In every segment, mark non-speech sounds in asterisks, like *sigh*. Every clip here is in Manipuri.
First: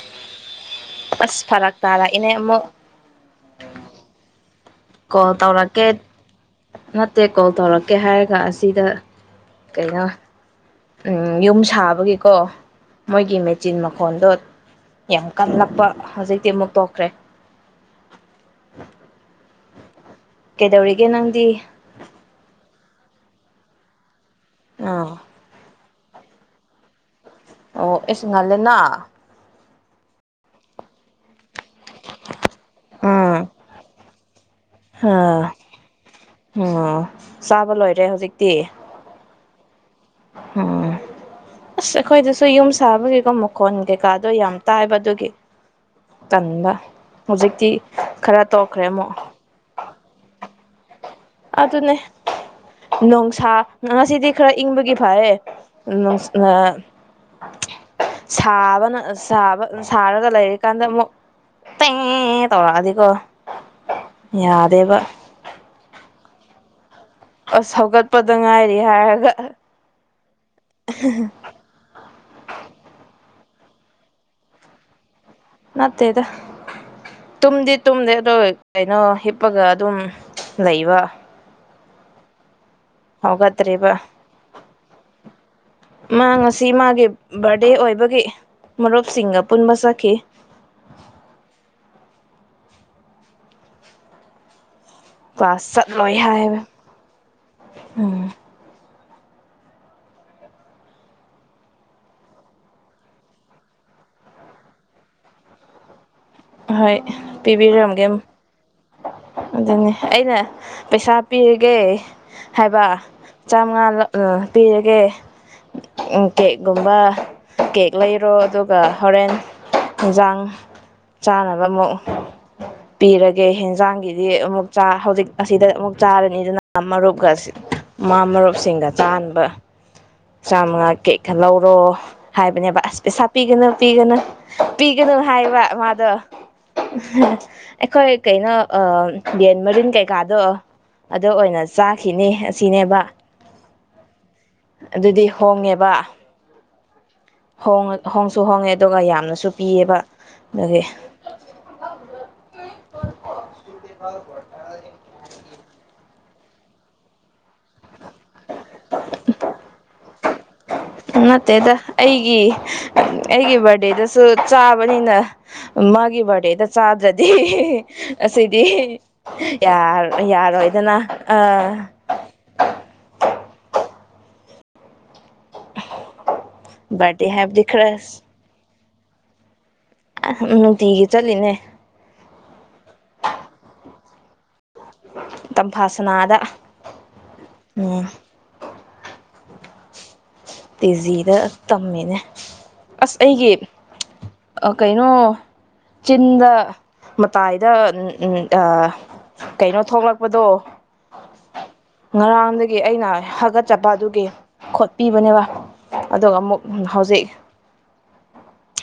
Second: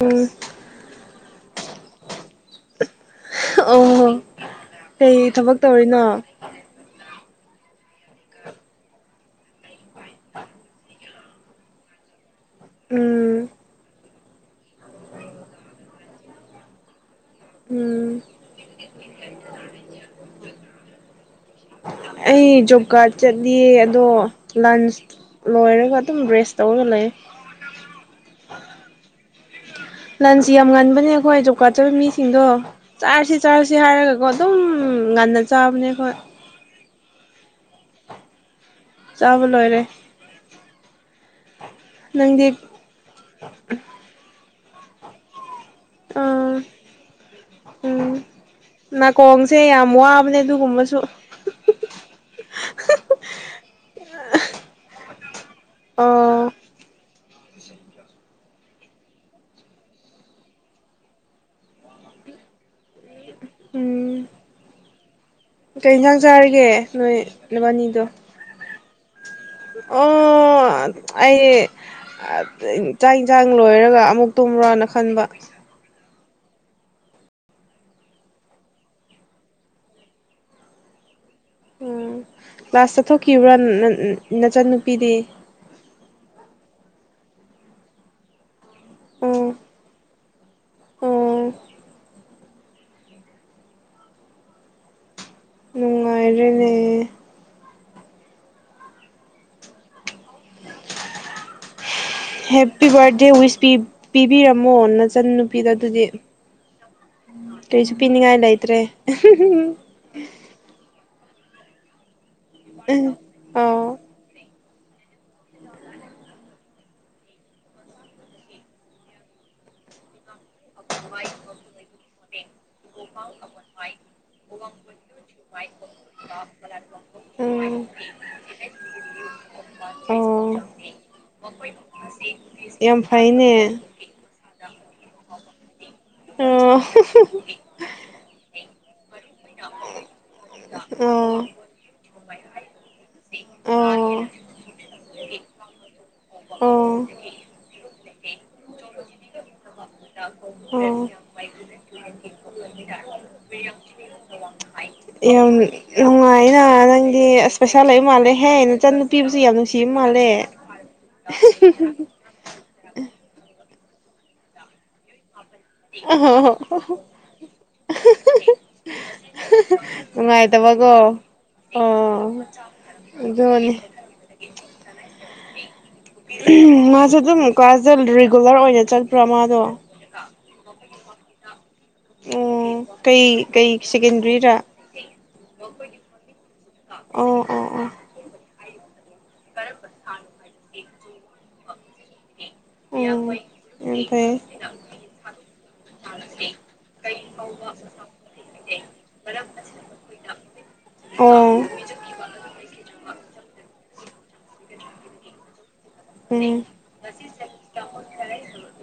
ꯎꯝ ꯑꯁ ꯐꯔꯛ ꯇꯥꯔꯦ ꯏꯅꯦ ꯑꯃꯨꯛ ꯑꯣ ꯀꯩ ꯊꯕꯛ ꯇꯧꯔꯤꯅꯣ ꯇꯦꯛ ꯀꯣꯜ ꯇꯧꯔꯛꯀꯦ ꯍꯥꯏꯔꯒ ꯑꯁꯤꯗ ꯀꯩꯅꯣ ꯎꯝ ꯌꯨꯝ ꯁꯥꯕꯒꯤꯀꯣ ꯎꯝ ꯃꯣꯏꯒꯤꯃꯩ ꯆꯤꯟ ꯃꯈꯣꯟꯗꯣ ꯌꯥꯝ ꯀꯞꯂꯛꯄ ꯍꯧꯖꯤꯛꯇꯤ ꯑꯃꯨꯛ ꯇꯣꯛꯈ꯭ꯔꯦ ꯎꯝ ꯀꯩꯗꯧꯔꯤꯒꯦ ꯅꯪꯗꯤ ꯑꯩ ꯖꯣꯕ ꯀꯥꯔꯗ ꯆꯠꯂꯤꯌꯦ ꯑꯗꯣ ꯂꯟꯁ ꯑꯥ ꯂꯣꯏꯔꯒ ꯑꯗꯨꯝ ꯔꯦꯁ ꯇꯧꯔꯒ ꯂꯩ ꯑꯣ ꯏꯁ ꯉꯜꯂꯦꯅ ꯂꯟꯁꯤ ꯌꯥꯝ ꯉꯟꯕꯅꯦ ꯑꯩꯈꯣꯏ ꯑꯗꯨꯝ ꯀꯋꯥꯇꯔ ꯃꯤꯁꯤꯡꯗꯣ ꯎꯝ ꯆꯥꯔꯁꯤ ꯆꯥꯔꯁꯤ ꯍꯥꯏꯔꯒꯀꯣ ꯑꯗꯨꯝ ꯉꯟꯅ ꯑꯥ ꯆꯥꯕꯅꯦ ꯈꯣꯏ ꯎꯝ ꯆꯥꯕ ꯂꯣꯏꯔꯦ ꯍꯧꯖꯤꯛꯇꯤ ꯆꯥꯕ ꯂꯣꯏꯔꯦ ꯎꯝ ꯑꯁ ꯑꯩꯈꯣꯏꯗꯁꯨ ꯅꯪꯗꯤ ꯌꯨꯝ ꯁꯥꯕ ꯀꯩꯀꯥ ꯃꯈꯣꯟ ꯀꯩꯀꯥꯗꯣ ꯌꯥꯝ ꯇꯥꯏꯕꯗꯨꯒꯤ ꯑ ꯎꯝ ꯈꯔ ꯇꯣꯛꯈ꯭ꯔꯦ ꯑꯃꯨꯛ ꯅꯥꯀꯣꯡꯁꯦ ꯌꯥꯝ ꯋꯥꯕꯅꯦ ꯑꯗꯨꯨꯝ ꯁꯨ ꯑꯗꯨꯅꯦ ꯅꯣꯡꯁꯥ ꯉꯁꯤꯗꯤ ꯈꯔ ꯏꯪꯕꯒꯤ ꯐꯔꯦ ꯎ ꯑꯣ ꯑ ꯁꯥꯕꯅ ꯁꯥꯕ ꯁꯥꯔꯒ ꯂꯩꯔꯤꯀꯥꯟꯗ ꯑꯃꯨꯛ ꯇꯦ ꯇꯧꯔꯛꯑꯅꯤꯀꯣ ꯎꯝ ꯌꯥꯗꯦꯕ ꯀꯩ ꯌꯦꯟꯁꯥꯡ ꯆꯥꯔꯒꯦ ꯅꯣꯏ ꯑꯁ ꯅꯕꯥꯅꯤꯗ ꯍꯧꯒꯠꯄꯗ ꯉꯥꯏꯔꯤ ꯍꯥꯏꯔꯒ ꯑꯣ ꯑꯩ ꯆꯥ ꯌꯦꯟꯁꯥꯡ ꯂꯣꯏꯔꯒ ꯑꯃꯨꯛ ꯇꯨꯝꯕꯔꯣꯅ ꯈꯟꯕ ꯅꯠꯇꯦꯗ ꯇꯨꯝꯗꯤ ꯇꯨꯝꯗꯦ ꯑꯗꯣ ꯀꯩꯅꯣ ꯍꯤꯞꯄꯒ ꯑꯗꯨꯝ ꯂꯩꯕ ꯎꯝ ꯀ꯭ꯂꯥꯁ ꯆꯠꯊꯣꯛꯈꯤꯕ꯭ꯔꯥ ꯍꯧꯒꯠꯇ꯭ꯔꯤꯕ ꯅꯆꯟꯅꯨꯄꯤꯗꯤ ꯃꯥ ꯉꯁꯤ ꯃꯥꯒꯤ ꯕꯥꯔꯗꯦ ꯑꯣꯏꯕꯒꯤ ꯃ ꯔꯣꯞ ꯁ ꯑꯣ ꯁꯤꯁꯤꯡꯒꯥꯄꯨꯔ ꯃ ꯆ ꯀꯦ ꯑꯣ ꯀ꯭ꯂꯥꯁ ꯆꯠꯂꯣꯏ ꯍꯥꯏꯕ ꯅꯨꯡꯉꯥꯏꯔꯦꯅꯦ ꯎꯝ ꯍꯦꯄꯤ ꯕꯥꯔꯠꯗꯦ ꯋꯤꯁ ꯄꯤꯕꯤꯔꯝꯃꯣ ꯅꯆꯟ ꯅꯨꯄꯤꯗꯣ ꯑꯗꯨꯗꯤ ꯍꯣꯏ ꯀꯔꯤꯁꯨ ꯄꯤꯕꯤꯔꯝꯒꯦ ꯄꯤꯅꯤꯡꯉꯥꯏ ꯂꯩꯇ꯭ꯔꯦ ꯑꯗꯨꯅꯤ ꯑꯩꯅ ꯄꯩꯁꯥ ꯄꯤꯔꯒꯦ ꯍꯥꯏꯕ ꯑꯣ ꯆꯥꯃꯉꯥ ꯄꯤꯔꯒꯦ ꯀꯦꯛꯒꯨꯝꯕ ꯀꯦꯛ ꯂꯩꯔꯣ ꯑꯗꯨꯒ ꯍꯣꯔꯦꯟ ꯌꯦꯟꯖꯥꯡ ꯆꯥꯅꯕ ꯑꯃꯨꯛ ꯄꯤꯔꯒꯦ ꯌꯦꯟꯖꯥꯡꯒꯤꯗꯤ ꯑꯃꯨꯛ ꯍꯧꯖꯤꯛ ꯑꯁꯤꯗ ꯑꯃꯨꯛ ꯆꯥꯔꯅꯤ ꯑꯗꯨꯅ ꯃꯔꯨꯞꯀ ꯎꯝ ꯃꯥꯥ ꯃꯔꯨꯞꯁꯤꯡꯒ ꯆꯥꯅꯕ ꯑꯣ ꯆꯥꯃꯉꯥ ꯀꯦꯛꯀ ꯂꯧꯔꯣ ꯍꯥꯏꯕꯅꯦꯕ ꯌꯥꯝ ꯑꯁ ꯄꯩꯁꯥ ꯐꯩꯅꯦ ꯄꯤꯒꯅ ꯄꯤꯒꯅ ꯄꯤꯒꯅ ꯍꯥꯏꯕ ꯃꯥ ꯑꯗ ꯑꯣ ꯑꯩꯈꯣꯏ ꯀꯩꯅꯣ ꯑ ꯦꯟ ꯃꯔꯤꯟ ꯀꯩꯀꯥꯗꯣ ꯑꯗꯨꯗ ꯌꯥꯝ ꯑꯣꯏꯅ ꯆꯥꯈꯤꯅꯤ ꯑꯁꯤꯅꯦꯕ ꯑꯗꯨꯗꯤ ꯍꯣꯡꯉꯦꯕ ꯑꯣ ꯍꯣꯡꯉ ꯍꯣꯡꯁꯨ ꯍꯣꯡꯉꯦ ꯑꯗꯨꯒ ꯌꯥꯝꯅꯁꯨ ꯄꯤꯌꯦꯕ ꯑꯗꯨꯒꯤ ꯌꯥꯝ ꯅꯨꯡꯉꯥꯏꯅ ꯅꯪꯒꯤ ꯏꯁꯄꯦꯁꯜ ꯂꯩ ꯃꯥꯜꯂꯦ ꯍꯦ ꯅꯨꯆ ꯅꯨꯄꯤꯕꯨꯁꯨ ꯌꯥꯝ ꯅꯨꯡꯁꯤꯕ ꯃꯥꯜꯂꯦ ꯅꯠꯇꯦꯗ ꯑꯩꯒꯤ ꯑꯩꯒꯤ ꯕꯥꯔꯗꯦ ꯑꯗꯨꯗꯩꯗꯁꯨ ꯆꯥꯕꯅꯤꯅ ꯃꯥꯒꯤ ꯕꯥꯔꯗꯦꯗ ꯆꯥꯗ꯭ꯔꯗꯤ ꯑꯁꯤꯗꯤ ꯌꯥꯔꯣꯏꯗꯅ ꯅꯨꯡꯉꯥꯏꯇꯕꯀꯣ ꯑ ꯑꯣ ꯑꯗꯨꯅꯤ ꯃꯥꯁꯨ ꯕꯥꯔꯗꯦ ꯑꯗꯨꯝ ꯍꯥꯏꯕꯗꯤ ꯈꯔ ꯀ꯭ꯂꯥꯁꯇ ꯔꯤꯒꯨꯂꯔ ꯑꯣꯏꯅ ꯆꯪ ꯄ꯭ꯔꯃꯥꯗ ꯎꯗꯤꯒꯤ ꯆꯠꯂꯤꯅꯦ ꯑꯣ ꯀꯩ ꯀꯩ ꯁꯦꯀꯦꯟꯗꯔꯤꯗ ꯇꯝꯐꯥꯥꯁꯅꯥꯗ ꯑꯣ ꯎꯝ ꯀꯔꯦꯄ ꯊ ꯇꯤꯖꯤꯗ ꯇꯝꯃꯤꯅꯦ ꯎꯝ ꯑꯁ ꯌꯥꯝ ꯑꯩꯒꯤ ꯐꯩꯌꯦ ꯀꯩꯅꯣ ꯆꯤꯟꯗ ꯃꯇꯥꯏꯗ ꯀꯩꯅꯣ ꯊꯣꯛꯂꯛꯄꯗꯣ ꯑꯣ ꯉꯔꯥꯡꯗꯒꯤ ꯑꯩꯅꯒꯠ ꯆꯠꯄꯗꯨꯒꯤ ꯈꯨꯠ ꯄꯤꯕꯅꯦꯕ ꯎꯝ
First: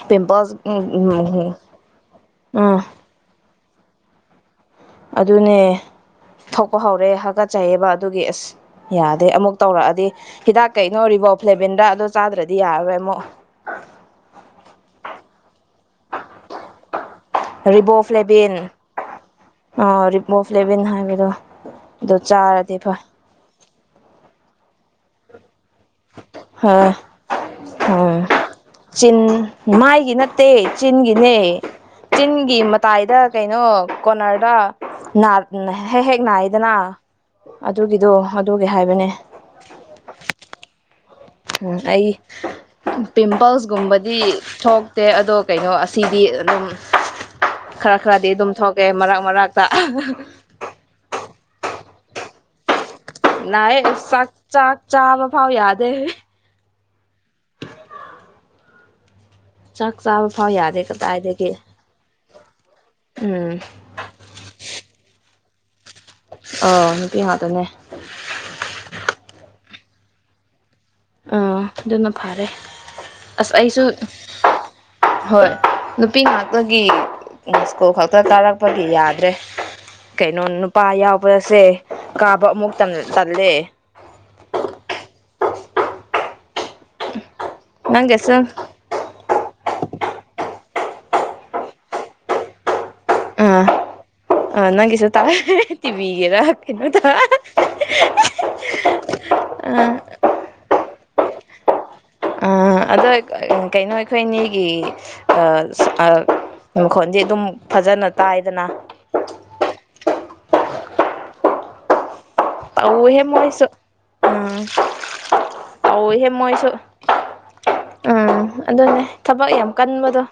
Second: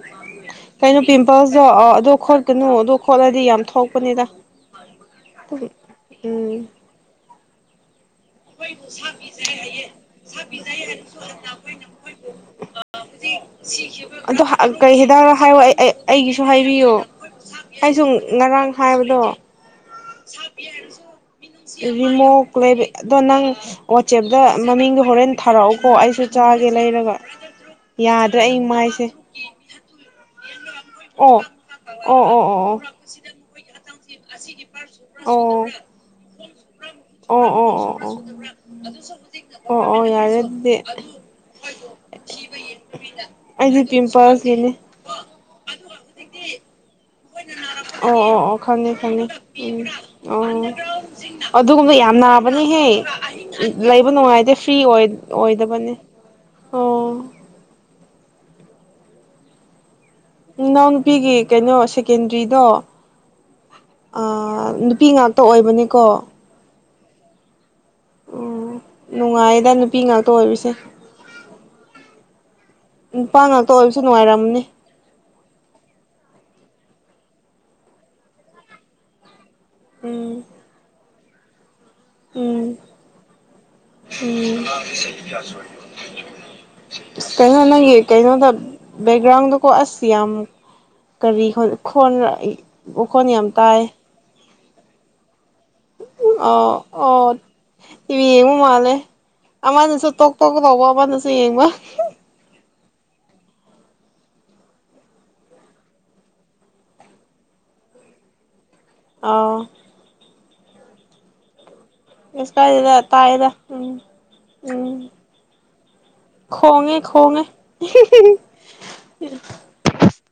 ꯄꯤꯝꯄꯜꯁ ꯀꯩꯅꯩꯅꯣ ꯎꯝ ꯄꯤꯝꯄꯜꯁ ꯑꯗꯨ ꯈ ꯀꯩꯅꯣꯣ ꯈꯂꯗꯤ ꯌꯥꯝ ꯊꯣꯛꯄꯅꯤꯗ ꯑꯗꯨꯅꯦ ꯊꯣꯛꯄ ꯍꯧꯔꯦ ꯍꯥꯀꯠ ꯆꯥꯏꯌꯦꯕ ꯍꯤꯗꯥꯛ ꯀꯩꯅꯣ ꯔꯤꯕꯣ ꯐ꯭ꯂꯦꯕꯤꯟꯗ ꯑꯗꯣ ꯆꯥꯗ꯭ꯔꯗꯤ ꯌꯥꯔꯔꯣꯏ ꯑꯃꯨꯛ ꯀꯔꯤ ꯍꯗꯥꯛ ꯍꯥꯏ ꯑꯩ ꯑꯩꯒꯤꯁꯨ ꯍꯥꯏꯕꯤ ꯄꯌꯣ ꯔꯤꯕꯣꯐ ꯂꯦꯚꯦꯟ ꯑ ꯄꯣꯐ ꯂꯦꯚꯦꯟ ꯍꯥꯏꯕꯗꯣ ꯑꯗꯨꯣ ꯔꯤꯃꯣ ꯆꯥꯔꯗꯤ ꯀ꯭ꯂꯦꯕ ꯐꯩ ꯑꯗꯣ ꯅꯪ ꯋꯥꯆꯦꯞꯇ ꯃꯃꯤꯡꯗꯣ ꯍꯣꯔꯦꯟ ꯊꯥꯔꯛꯎꯀꯣ ꯑꯩꯁꯨ ꯆꯥꯒꯦ ꯂꯩꯔꯒ ꯍ ꯌꯥꯗ꯭ꯔꯦ ꯑꯩ ꯃꯥꯏꯁꯦ ꯆꯤꯟ ꯃꯥꯏꯒꯤ ꯅ ꯇꯦ ꯆꯤꯟꯒꯤꯅꯦ ꯑꯣ ꯑꯣ ꯑꯣ ꯆꯤꯟꯒꯤ ꯑꯣ ꯑꯣ ꯃꯇꯥꯏꯗ ꯀꯩꯅꯣ ꯀꯅꯔꯗꯥꯅꯥ ꯍꯦꯛ ꯍꯦꯛꯅꯥ ꯑꯗꯨꯗꯅꯥ ꯑꯣ ꯑꯣ ꯑꯣ ꯑꯣ ꯑꯣ ꯑꯣ ꯌꯥꯔꯦ ꯑꯗꯨꯗꯤ ꯎꯝ ꯑꯩ ꯑꯩꯗꯤ ꯄꯤꯝꯄꯜꯁꯀꯨꯝꯕꯗꯤ ꯄꯤꯝꯄꯜꯁꯀꯤꯅꯤ ꯊꯣꯛꯇꯦ ꯑꯗꯣ ꯀꯩꯅꯣ ꯑꯁꯤꯗꯤ ꯑꯗꯨꯝ ꯈꯔ ꯑꯣ ꯈꯔꯗꯤ ꯑꯣ ꯑꯗꯨꯝ ꯑꯣ ꯊꯣꯛꯑꯦ ꯈꯅꯤ ꯃꯔꯛ ꯈꯅꯤꯦ ꯃꯔꯛꯇ ꯎꯝ ꯑꯣ ꯑꯗꯨꯒꯨꯝꯕ ꯌꯥꯝ ꯃꯥꯅꯥꯕ ꯍꯦ ꯅꯥꯏ ꯂꯩꯕ ꯆꯥꯛ ꯅꯨꯡꯉꯥꯏꯇꯦ ꯐ꯭ꯔꯤ ꯆꯥꯛ ꯆꯥꯕ ꯐꯥꯎ ꯌꯥꯗꯦ ꯑꯣꯏꯗꯕꯅꯦ ꯑꯣ ꯆꯥꯛ ꯆꯥꯕ ꯐꯥꯎ ꯌꯥꯗꯦ ꯅꯥꯎ ꯅꯨꯄꯤꯒꯤ ꯀꯗꯥꯏꯗꯒꯤ ꯀꯩꯅꯣ ꯁꯦꯀꯦꯟꯗ꯭ꯔꯤꯗꯣ ꯎꯝ ꯅꯨꯄꯤ ꯉ ꯇ ꯑꯣꯏꯕꯅꯤꯀꯣ ꯑꯣ ꯅꯨꯄꯤ ꯍꯥꯥꯛꯇꯅꯦ ꯎꯝ ꯅꯨꯡꯉꯥꯏꯗ ꯅꯨꯄꯤ ꯉꯥꯛꯇ ꯑꯣꯏꯔꯤꯁꯦ ꯑꯥ ꯑꯗꯨꯅ ꯐꯔꯦ ꯅꯨꯄꯥ ꯑꯁ ꯉꯥꯛꯇ ꯑꯩꯁꯨ ꯑꯣꯏꯕꯁꯨ ꯅꯨꯡꯉꯥꯏꯔꯝꯅꯤ ꯍꯣꯏ ꯅꯨꯄꯤ ꯉꯥꯛꯇ ꯒꯤ ꯁ꯭ꯀꯨꯜ ꯈꯛꯇ ꯀꯥꯔꯛꯄꯒꯤ ꯌꯥꯗ꯭ꯔꯦ ꯎꯝ ꯀꯩꯅꯣ ꯅꯨ ꯄꯥ ꯌꯥꯎ ꯁꯦ ꯀꯥꯕ ꯑꯃꯨꯛ ꯎꯝ ꯇꯜꯂꯦ ꯌꯥꯁ ꯀꯩꯅꯣ ꯅꯪꯒꯤ ꯅꯪꯒꯤꯁꯨ ꯀꯩꯅꯣꯗ ꯕꯦꯛꯒ꯭ꯔꯥꯎꯟꯗ ꯀꯣ ꯑꯁꯤ ꯌꯥꯝꯛ ꯀꯔꯤꯣꯟ ꯋꯥꯈꯣꯟ ꯌꯥꯝ ꯇꯥꯏ ꯑ ꯅꯪꯒꯤꯁꯨ ꯇꯥꯏ꯫ ꯇꯤꯕꯤꯒꯦꯔ ꯑꯣ ꯀꯩꯅꯣ ꯇ ꯑꯣ ꯇꯤꯚꯤ ꯌꯦꯡꯕ ꯃꯥꯜꯂꯦ ꯑ꯫ ꯌ‌ꯦꯡꯕ ꯍꯨꯝ꯫ ꯑꯥ ꯑꯗꯣ ꯀꯩꯅꯣ ꯑꯩꯈꯣꯏꯅꯤꯒꯤ ꯑꯥ ꯑꯥ ꯃꯈꯣꯜꯗꯤ ꯑꯗꯨꯝ ꯐꯖꯅ ꯇꯥꯏꯗꯅ꯫ ꯑꯧ꯫ ꯑꯁ ꯀꯥꯏꯗꯦꯗ ꯇꯧꯋ‌ꯦꯍꯦ ꯇꯥꯏꯌꯦꯗ ꯃꯣꯏꯁꯨ ꯎꯝ ꯎꯝ꯫ ꯎꯝ ꯇꯧꯋ‌ꯦꯍꯦ ꯃꯣꯏꯁꯨ ꯈꯣꯡꯉꯦ ꯈꯣꯡꯉꯦ ꯎꯝ ꯑꯗꯨꯅꯦ ꯊꯕꯛ ꯌꯥꯝ ꯀꯟꯕꯗꯣ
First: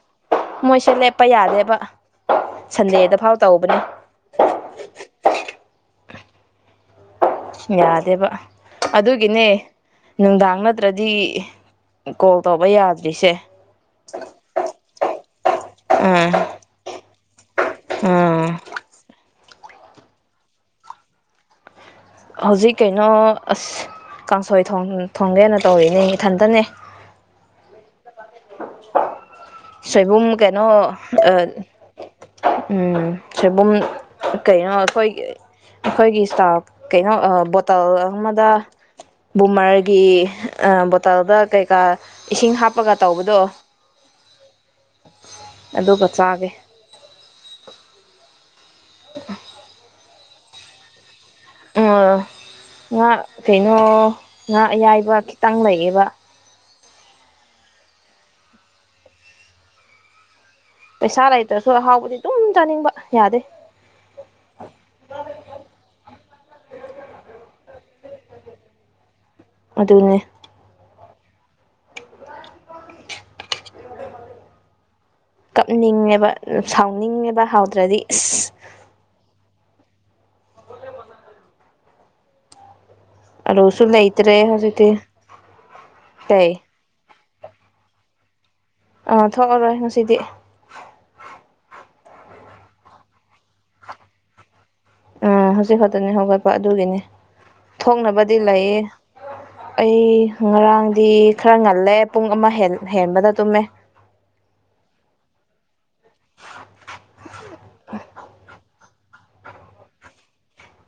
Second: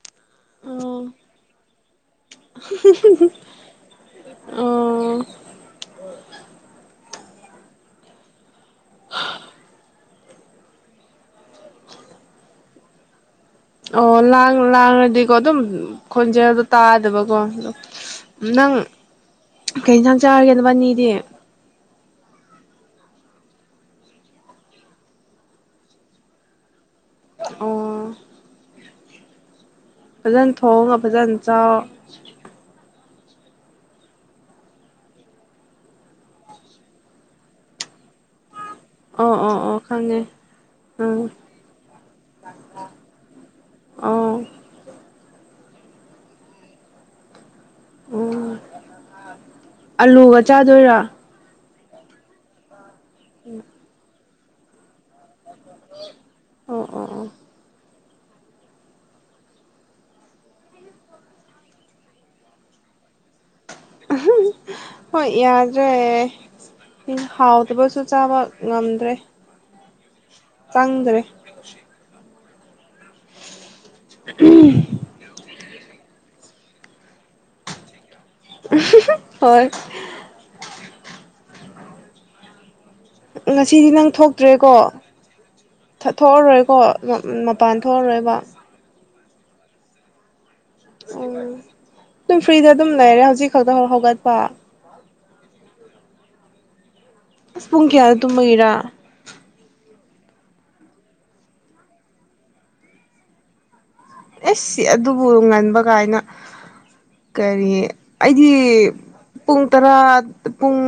ꯃꯣꯏꯁꯦ ꯎꯝ ꯂꯦꯞꯄ ꯌꯥꯗꯦꯕ ꯁꯟꯗꯦꯗ ꯐꯥꯎ ꯇꯧꯕꯅꯦ꯫ ꯎꯝ ꯌꯥꯗꯦꯕ꯫ ꯑꯗꯨꯒꯤꯅꯦ꯫ ꯅꯨꯡꯗꯥꯡ ꯅꯠꯇ꯭ꯔꯗꯤ ꯀꯣꯜ ꯇꯧꯕ ꯌꯥꯗ꯭ꯔꯤꯁꯦ꯫ ꯑꯣ ꯂꯥꯡ ꯂꯥꯡꯉꯗꯤꯀꯣ ꯑꯗꯨꯝ ꯎꯝ ꯈꯣꯟꯖꯦꯜꯗꯣ ꯇꯥꯗꯕ꯫ ꯀꫭ꯫ ꯎꯝ ꯅꯪ꯫ ꯀꯩ ꯏꯟꯁꯥꯡ ꯆꯥꯔꯒꯦꯅꯕꯥꯅꯤꯗꯤ꯫ ꯍꯧꯖꯤꯛ ꯀꯩꯅꯣ ꯑꯁ ꯀꯥꯡꯁꯣꯏ ꯊꯣꯡꯒꯦꯅ ꯇꯧꯔꯤꯅꯦ ꯏꯊꯟꯇꯅꯦ꯫ ꯑꯣ꯫ ꯫ ꯁꯣꯏꯕꯨꯝ ꯐꯖꯅ ꯀꯩꯅꯣ ꯊꯣꯡꯉ ꯐꯖꯅ ꯑ ꯆꯥꯎ ꯎꯝ꯫ ꯁꯣꯏꯕꯨꯝ ꯀꯩꯅꯣ ꯑꯩꯈꯣꯏꯒꯤ ꯑꯩꯈꯣꯏꯒꯤ ꯏꯁꯇꯥ ꯀꯩꯅꯣ ꯕꯣꯇꯜ ꯑꯃꯗ꯫ ꯑꯣ ꯑꯣ ꯑꯣ ꯕꯨꯃꯔꯒꯤ ꯈꯪꯉꯦ ꯎꯝ ꯕꯣꯇꯜꯗ ꯀꯩꯀꯥ ꯏꯁꯤꯡ ꯍꯥꯞꯄꯒ ꯇꯧꯕꯗꯣ꯫ ꯑꯣ ꯑꯗꯨꯒ ꯆꯥꯒꯦ꯫ ꯎꯝ꯫ ꯫ ꯑꯂꯨꯒ ꯆꯥꯗꯣꯏꯔ꯫ ꯎꯝ꯫ ꯉꯥ ꯀꯩꯅꯣ꯫ ꯉꯥ ꯑꯌꯥꯏꯕ ꯈꯤ꯫ ꯇꯪ ꯂꯩꯌꯦꯕ꯫ ꯑꯣ ꯑꯣ ꯑꯣ꯫ ꯄꯩꯁꯥ ꯂꯩꯇ꯭ꯔꯁꯨ ꯑꯍꯥꯎꯕꯗꯤ ꯑꯗꯨꯝ ꯆꯥꯅꯤꯡꯕ ꯌꯥꯗꯦ꯫ ꯍꯣꯏ ꯌꯥꯗ꯭ꯔꯦ ꯍꯥꯎꯇꯕꯁꯨ ꯆꯥꯕ ꯉꯝꯗ꯭ꯔꯦ꯫ ꯑꯗꯨꯅꯦ꯫ ꯎꯪꯗꯔ‌ꯦ꯫ ꯎꯝ꯫ ꯀꯞꯅꯤꯡꯉꯦꯕ ꯁꯥꯎꯅꯤꯡꯉꯦꯕ ꯍꯥꯎꯇ꯭ꯔꯗꯤ꯫ ꯍꯣꯏ꯫ ꯫ ꯑꯂꯨꯁꯨ ꯉꯁꯤꯗꯤ ꯅꯪ ꯂꯩꯇ꯭ꯔꯦ ꯊꯣꯛꯇ꯭ꯔꯦꯀꯣ ꯍꯧꯖꯤꯛꯇꯤ ꯀꯩ ꯊꯣꯛꯑꯔꯣꯏꯀꯣ꯫ ꯃꯄꯥꯟ ꯊꯣꯛꯑꯔꯣꯏꯕ ꯑꯥ ꯊꯣꯛꯑꯔꯣꯏ ꯉꯁꯤꯗꯤ ꯎꯝ ꯑꯗꯨꯝ ꯐ꯭ꯔꯤꯗ ꯑꯗꯨꯝ ꯂꯩꯔꯦ ꯍꯧꯖꯤꯛ ꯈꯛꯇ ꯍꯧꯒꯠꯄ ꯎꯝ ꯍꯧꯖꯤꯛ ꯈꯛꯇꯅꯤ ꯍꯧꯒꯠꯄ ꯑꯗꯨꯒꯤꯅꯤ ꯑꯁ ꯄꯨꯡ ꯀꯌꯥꯗ ꯊꯣꯛꯣꯡꯅꯕꯗꯤ ꯂꯩꯌꯦ ꯇꯨꯝꯕꯒꯤꯔꯥ ꯑꯩ ꯉꯔꯥꯡꯗꯤ ꯈꯔ ꯉꯜꯂꯦ ꯄꯨꯡ ꯑꯃ ꯍꯦꯟꯕꯗ ꯇꯨꯝꯃꯦ ꯑꯦꯁ ꯁꯤ ꯑꯗꯨꯕꯨ ꯉꯟꯕ ꯀꯥꯏꯅ ꯀꯔꯤ ꯑꯩꯗꯤ ꯄꯨꯡ ꯇꯔꯥ ꯄꯨꯡ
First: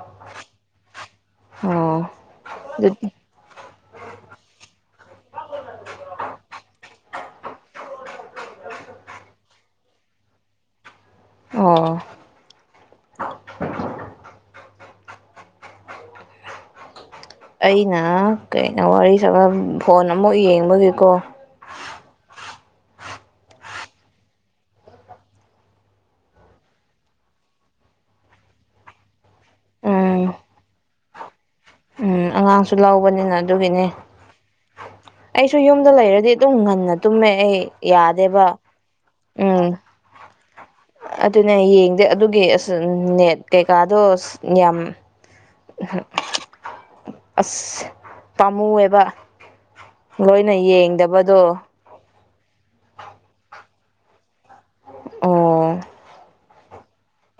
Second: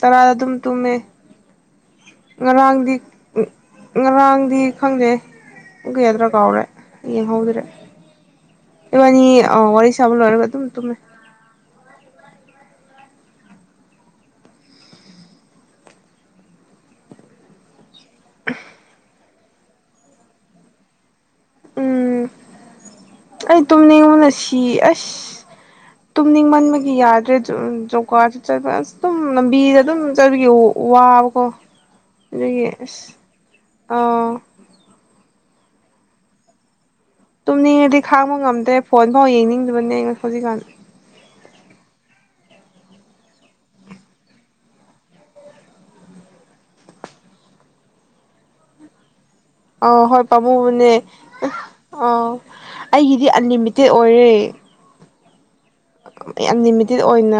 ꯇꯔꯥꯗ ꯑꯗꯨꯝ ꯇꯨꯝꯃꯦ ꯑꯣ ꯉꯔꯥꯡꯗꯤ ꯑꯗꯨꯗꯤ ꯉꯔꯥꯡꯗꯤ ꯈꯪꯗꯦ ꯎꯒꯦꯗ꯭ꯔꯥ ꯀꯥꯎꯔꯦ ꯌꯦ ꯍꯗ꯭ꯔꯦ ꯏꯕꯥꯅꯤ ꯋꯥꯔꯤ ꯋꯥꯔꯤꯁꯕꯨꯂ ꯑꯣꯏꯔ ꯀ ꯑꯗꯨ ꯇꯃꯦ ꯑꯣ ꯑꯩ ꯉ ꯀꯩꯅꯩꯅ ꯋꯥꯔꯤ ꯅꯠꯇꯒ ꯐꯣꯟ ꯑꯃꯨꯛ ꯌꯦꯡꯕꯒꯤꯀꯣ ꯎꯝ ꯑꯩ ꯇꯨꯝꯅꯤꯡꯅ ꯁꯤ ꯑꯁ ꯇꯨꯝꯅꯤꯡꯃꯟꯕꯒꯤ ꯌꯥꯗ꯭ꯔꯦ ꯖꯣꯒꯥꯁꯨ ꯆꯠ ꯑꯁ ꯑꯗꯨꯝ ꯂꯝꯕꯤꯗ ꯑꯗꯨꯝ ꯎꯝ ꯆꯠꯂꯒꯦ ꯋꯥꯕꯀꯣ ꯑꯗꯨꯒꯤ ꯑꯉꯥꯡꯁꯨ ꯑꯁ ꯂꯧꯕꯅꯤꯅ ꯑꯗꯨꯒꯤꯅꯦ ꯑꯥ ꯑꯩꯁꯨ ꯌꯨꯝꯗ ꯂꯩꯔꯗꯤ ꯑꯗꯨꯝ ꯉꯟꯅꯗ ꯇꯨꯝꯅꯤꯡꯉꯗꯤ ꯈꯥꯡꯕ ꯉꯝꯗ꯭ꯔꯦ ꯐꯣꯟ ꯐꯥꯎ ꯌꯦꯡꯅꯤꯡꯗꯕꯅꯦ ꯍꯧꯖꯤꯛꯀꯥꯟ ꯑꯗꯨꯅ ꯌꯦꯡꯗꯦ ꯑꯗꯨꯒꯤ ꯑꯁ ꯅꯦꯠ ꯀꯩꯀꯥꯗꯣ ꯑ ꯌꯥꯝ ꯑꯁ ꯄꯥꯝꯃꯨꯑꯦꯕ ꯑ ꯍꯣꯏ ꯄꯕ ꯂꯣꯏꯅ ꯃꯅꯦ ꯌꯦꯡꯗꯕꯗꯣ ꯑ ꯑꯩꯒꯤꯗꯤ ꯑꯟꯂꯤꯃꯤꯇꯦꯠ ꯑꯣꯏꯔꯦ ꯑꯣ ꯌꯥꯝ ꯂꯤꯃꯤꯇꯦꯠ ꯑꯣꯏꯅ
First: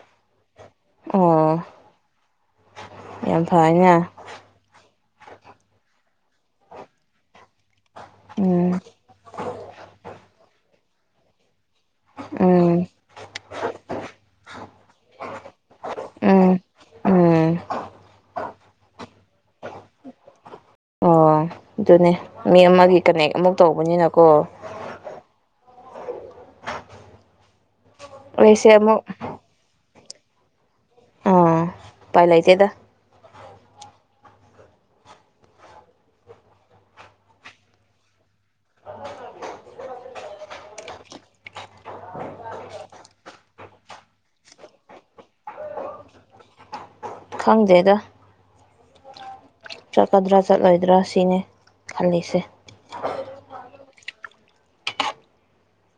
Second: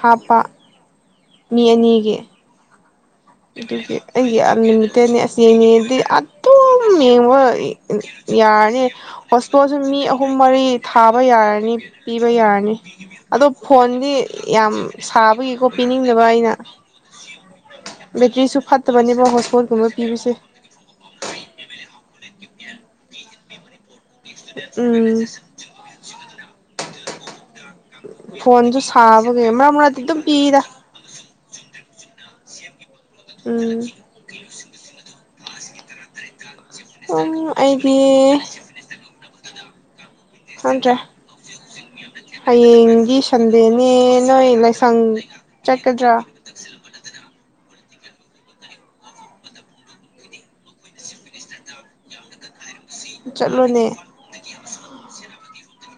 ꯍꯥꯞꯄ ꯑꯣ ꯃꯤ ꯑꯅꯤꯒꯤ ꯌꯥꯝ ꯐꯩꯅ ꯑꯗꯨ ꯦꯅꯤ ꯑꯁ ꯌꯦꯡꯉꯤꯗꯤ ꯑꯗꯨꯝ ꯌꯦꯡꯕ ꯎꯝ ꯌꯥꯔꯅꯤ ꯍꯣꯁꯄꯤꯇꯥꯣꯜꯁꯨ ꯃꯤ ꯑꯍꯨꯝ ꯃꯔꯤ ꯊꯥꯕ ꯌꯥꯔꯅꯤ ꯄꯤꯕ ꯌꯥꯔꯅꯤ ꯎꯝ ꯑꯗꯣ ꯐꯣꯟꯗꯤ ꯌꯥꯝ ꯁꯥꯕꯒꯤꯀꯣ ꯄꯤꯅꯤꯡꯗꯕ ꯑꯩꯅ ꯎꯝ ꯎꯝ ꯀꯔꯤꯁꯨ ꯐꯠꯇꯕꯅꯦꯕꯣ ꯍꯣꯁꯣꯔꯒꯨꯝꯕ ꯄꯤꯕꯤꯁꯦ ꯑꯣ ꯑꯗꯨꯅꯦ ꯃꯤ ꯑꯃꯒꯤ ꯀꯅꯦꯛ ꯑꯃꯨꯛ ꯇꯧꯕꯅꯤꯅꯀ ꯎꯝ ꯑꯩꯁꯦ ꯐꯣꯟꯁꯨ ꯑꯃꯨꯛ ꯆꯕꯒꯦ ꯃꯔ ꯑꯃ ꯔꯇ ꯑꯗꯨꯝ ꯄꯗ ꯑꯥ ꯄꯥꯏ ꯂꯩꯥꯛꯇꯦꯗ ꯎꯝ ꯑꯩꯗꯤ ꯊꯗ꯭ꯔꯦ ꯍꯌꯦꯡꯒꯤ ꯁꯟꯗꯦꯅꯦ ꯅꯣꯏ ꯂꯥꯏꯁꯪ ꯆꯠꯀꯗ꯭ꯔꯥ ꯈꯪꯗꯦꯗ ꯆꯠꯀꯗ꯭ꯔꯥ ꯆꯠꯂꯣꯏꯗ꯭ꯔꯥ ꯁꯤꯅꯦ ꯈꯜꯂꯤꯁꯦ ꯆꯠꯂꯣꯅꯦ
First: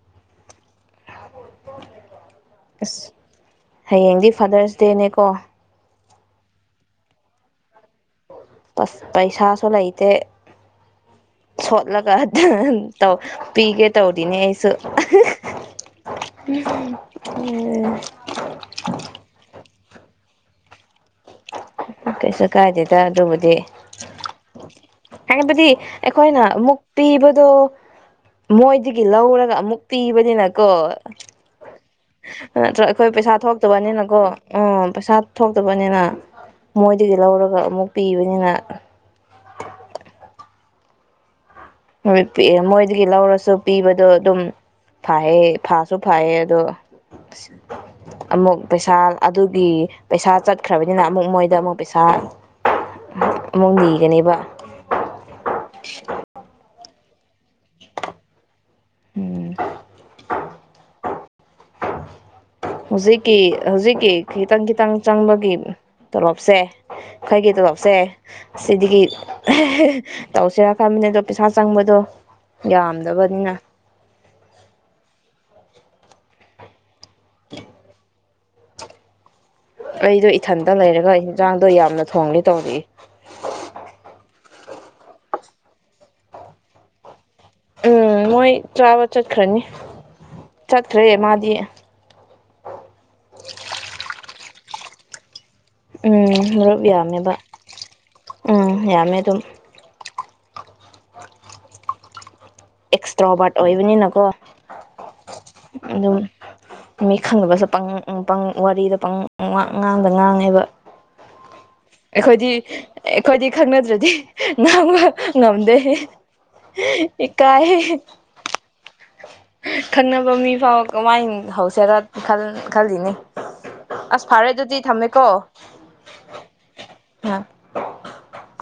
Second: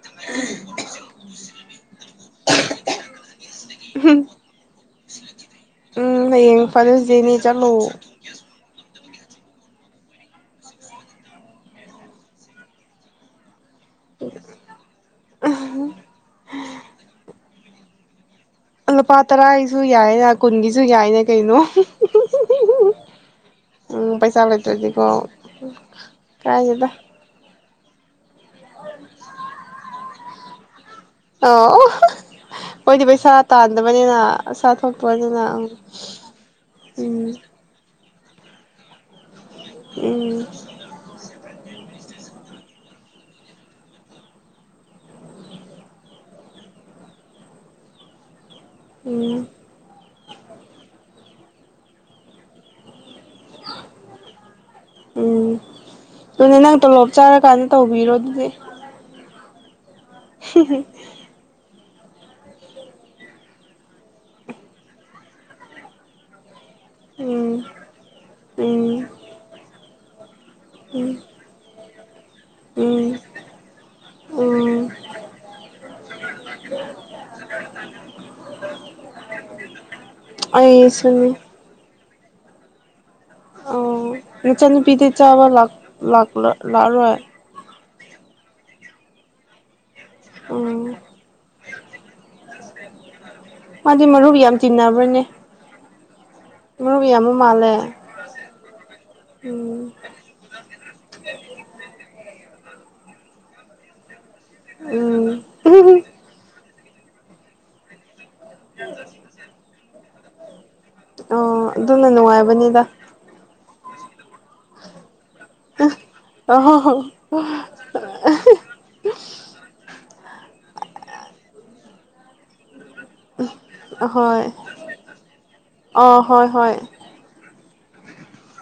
*unintelligible* ꯑꯁ ꯍꯌꯦꯡꯗꯤ ꯐꯥꯗꯔꯁ ꯇꯅꯦꯀꯣ ꯎꯝ ꯍꯌꯦꯡ ꯐꯥꯔꯨꯁꯗꯦꯅꯦ ꯆꯠꯂꯨ ꯑ ꯄꯩꯁꯥꯁꯨ ꯂꯩꯇꯦ ꯁꯣꯠꯂꯒ ꯇꯧ ꯄꯤꯒꯦ ꯇꯧꯗꯅꯦꯅꯤ ꯑꯩꯁꯨ ꯎ ꯂꯨꯄꯥ ꯇꯔꯥꯒꯤꯁꯨ ꯌꯥꯏꯅ ꯀꯨꯟꯒꯤꯁꯨ ꯌꯥꯏꯅꯦ ꯀꯩꯅꯣ ꯀꯩꯁꯨ ꯀꯥꯏꯗꯦꯗ ꯑꯗꯨꯕꯨꯗꯤ ꯎꯝ ꯄꯩꯁꯥ ꯂꯩꯇ꯭ꯔꯗꯤꯀꯣ ꯍꯥꯏꯕꯗꯤ ꯑꯩꯈꯣꯏꯅ ꯑꯃꯨꯛ ꯀꯥꯏꯗꯦꯗ ꯄꯤꯕꯗꯣ ꯃꯣꯏꯗꯒꯤ ꯂꯧꯔꯒ ꯑꯃꯨꯛ ꯇꯤꯕꯅꯤꯅꯀꯣ ꯑꯣ ꯃꯣꯏꯗꯤ ꯄꯩꯁꯥ ꯇꯥꯟꯗꯕꯅꯤꯅ ꯊꯣꯛꯇꯕꯅꯤꯅꯀꯣ ꯆꯥ ꯎꯝ ꯄꯩꯁꯥ ꯊꯣꯛꯄꯅꯤꯅ ꯑ ꯊꯣꯛꯇꯕꯅꯤꯅ ꯃꯣꯏꯗꯒꯤ ꯂꯧꯔꯒ ꯑꯃꯨꯛ ꯄꯤꯕꯅꯤꯅ ꯎꯝ ꯄ ꯃꯣꯏꯗꯒꯤ ꯂꯧꯔꯁꯨ ꯄꯤꯕꯗꯣ ꯑꯗꯨꯝ ꯐꯩꯌꯦ ꯐꯥꯁꯨ ꯐꯩꯌꯦ ꯑꯗꯣ ꯑꯃꯨꯛ ꯄꯩꯁꯥ ꯎꯝ ꯑꯗꯨꯒꯤ ꯄꯩꯁꯥ ꯆꯠꯈ꯭ꯔꯕꯅꯤꯅ ꯑꯃꯨꯛ ꯃꯣꯏꯗ ꯑꯃꯨꯛ ꯄꯩꯁꯥ ꯑꯃꯨꯛ ꯅꯤꯒꯅꯦꯕ ꯎꯝ ꯑꯗꯨꯅꯦ ꯅꯪ ꯇꯣꯂꯣꯞ ꯆꯥꯔꯀꯥꯟꯗ ꯇꯧꯕꯤꯔꯣ ꯑꯗꯨꯗꯤ ꯎꯝ *unintelligible* ꯍꯧꯖꯤꯛꯀꯤ ꯍꯧꯖꯤꯛꯀꯤ ꯈꯤꯇꯪ ꯈꯤꯇꯪ ꯆꯪꯕꯒꯤ ꯇꯣꯂꯣꯞꯁꯦ ꯑꯩꯣꯏꯒꯤ ꯎꯝ ꯇꯣꯂꯣꯞꯁꯦ ꯁꯤꯗꯒꯤ ꯎꯝ ꯇꯧꯁꯤꯦꯔꯈꯕꯃꯤꯅꯦ ꯎꯝ ꯑꯗꯣ ꯄꯩꯁꯥ ꯆꯪꯕꯗꯣ ꯎꯝ ꯌꯥꯝꯗꯕꯅꯤꯅ ꯆ *unintelligible* ꯑꯣ ꯑꯩꯗꯣ ꯏꯊꯟꯗ ꯂꯩꯔꯒ ꯏꯟꯖꯥꯡꯗꯣ ꯌꯥꯝꯅ ꯊꯣꯡꯅꯤ ꯇꯧꯔꯤ ꯑꯣ ꯅꯆꯅꯤ ꯄꯤꯊ ꯆꯥꯕ ꯂꯥꯛ ꯂꯥꯛꯂ ꯂꯥꯛꯔꯦ ꯎꯝ ꯃꯣꯏ ꯆꯥꯕ ꯆꯠꯈ꯭ꯔꯅꯤ ꯎꯝ ꯆꯠꯠꯇ꯭ꯔꯦ ꯃꯥꯗꯤ ꯃꯥꯗꯤ ꯃꯔꯨꯞ ꯌꯥꯝ ꯇꯤꯟꯅꯕ꯭ꯔꯅꯦ ꯎꯝ ꯃꯔꯨꯞ ꯌꯥꯝꯕ ꯌꯥꯝꯃꯦꯕ ꯃꯥꯜꯂꯦ ꯎꯝ ꯌꯥꯝꯃꯦ ꯑꯗꯨꯝ ꯎꯝ *unintelligible* ꯑꯦꯛꯁꯇ꯭ꯔꯣꯕꯥꯔꯠ ꯑꯣꯏꯕꯅꯤꯅꯀꯣ ꯎꯝ ꯑꯗꯨꯝ ꯃꯤ ꯈꯪꯗꯕꯁꯨ ꯄꯪ ꯄ ꯋꯥꯔꯤꯗ ꯄꯪ ꯑꯉꯥꯡꯕ ꯉꯥꯡꯉꯦꯕ ꯑꯣ ꯑꯗꯨꯅ ꯅꯨꯡꯉꯥꯏꯕꯅꯤꯗ ꯑꯗꯨꯗꯤ ꯅꯃ ꯉꯥꯎꯗ ꯑꯍꯣ ꯍꯣ ꯍꯦ ꯀꯥꯏ ꯈꯟ ꯃꯤ ꯐꯥꯎꯕ ꯋꯥ ꯍꯧꯁꯦꯔ ꯈꯜ ꯈꯜꯂꯤꯜꯂꯤꯅꯦ ꯑꯁ ꯑꯍꯣꯏ ꯐꯔꯦ ꯑꯗꯨꯗꯤ ꯊꯝꯃꯦꯀꯣ ꯑ ꯍꯣꯏ ꯍꯣꯏ ꯎꯝ *unintelligible*